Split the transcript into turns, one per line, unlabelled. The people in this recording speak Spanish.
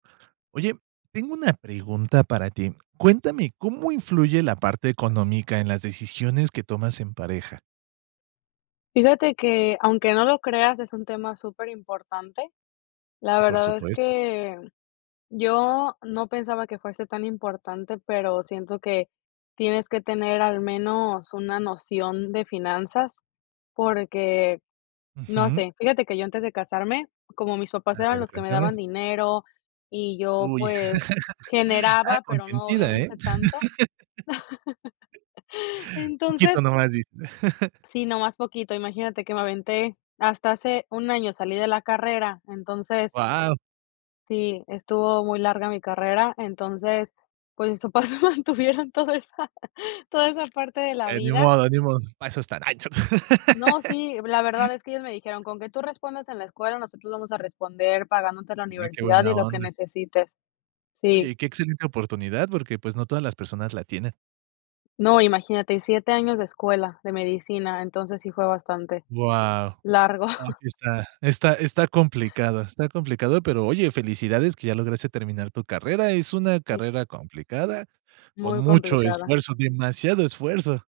Oye, tengo una pregunta para ti. Cuéntame, ¿cómo influye la parte económica en las decisiones que tomas en pareja?
Fíjate que, aunque no lo creas, es un tema superimportante. La
Sí, por
verdad es
supuesto.
que yo no pensaba que fuese tan importante, pero siento que, tienes que tener al menos una noción de finanzas, porque no
Ujú.
sé, fíjate que yo antes de casarme, como mis papás
A
eran
ver,
los que me daban
cuéntame.
dinero y yo,
Uy,
pues
ah,
generaba, pero no
consentida, ¿eh?
obviamente tanto.
Poquito
Entonces
nomás dice.
sí, nomás poquito imaginate que me aventé hasta hace un año salí de la carrera. Entonces,
Guau.
sí, estuvo muy larga mi carrera, entonces, pues mis papás me mantuvieron toda esa toda esa parte de la
Eh, ni
vida.
modo, ni modo. Para eso están, ay, cho
No, sí, la verdad es que ellos me dijeron: "Con que tú respondas en la escuela, nosotros vamos a responder pagándote la
Y que
universidad y
buena
lo que
onda.
necesites". Sí.
Oye, que excelente oportunidad, porque, pues, no todas las personas la tienen.
No, imagínate, 7 años de escuela, de medicina, entonces sí fue bastante
Guau,
largo.
ah, sí está está está complicado está complicado, pero oye, felicidades que ya lograste terminar tu carrera. Es una
Sí.
carrera complicada. Con
Muy
mucho
complicada.
esfuerzo, demasiado esfuerzo.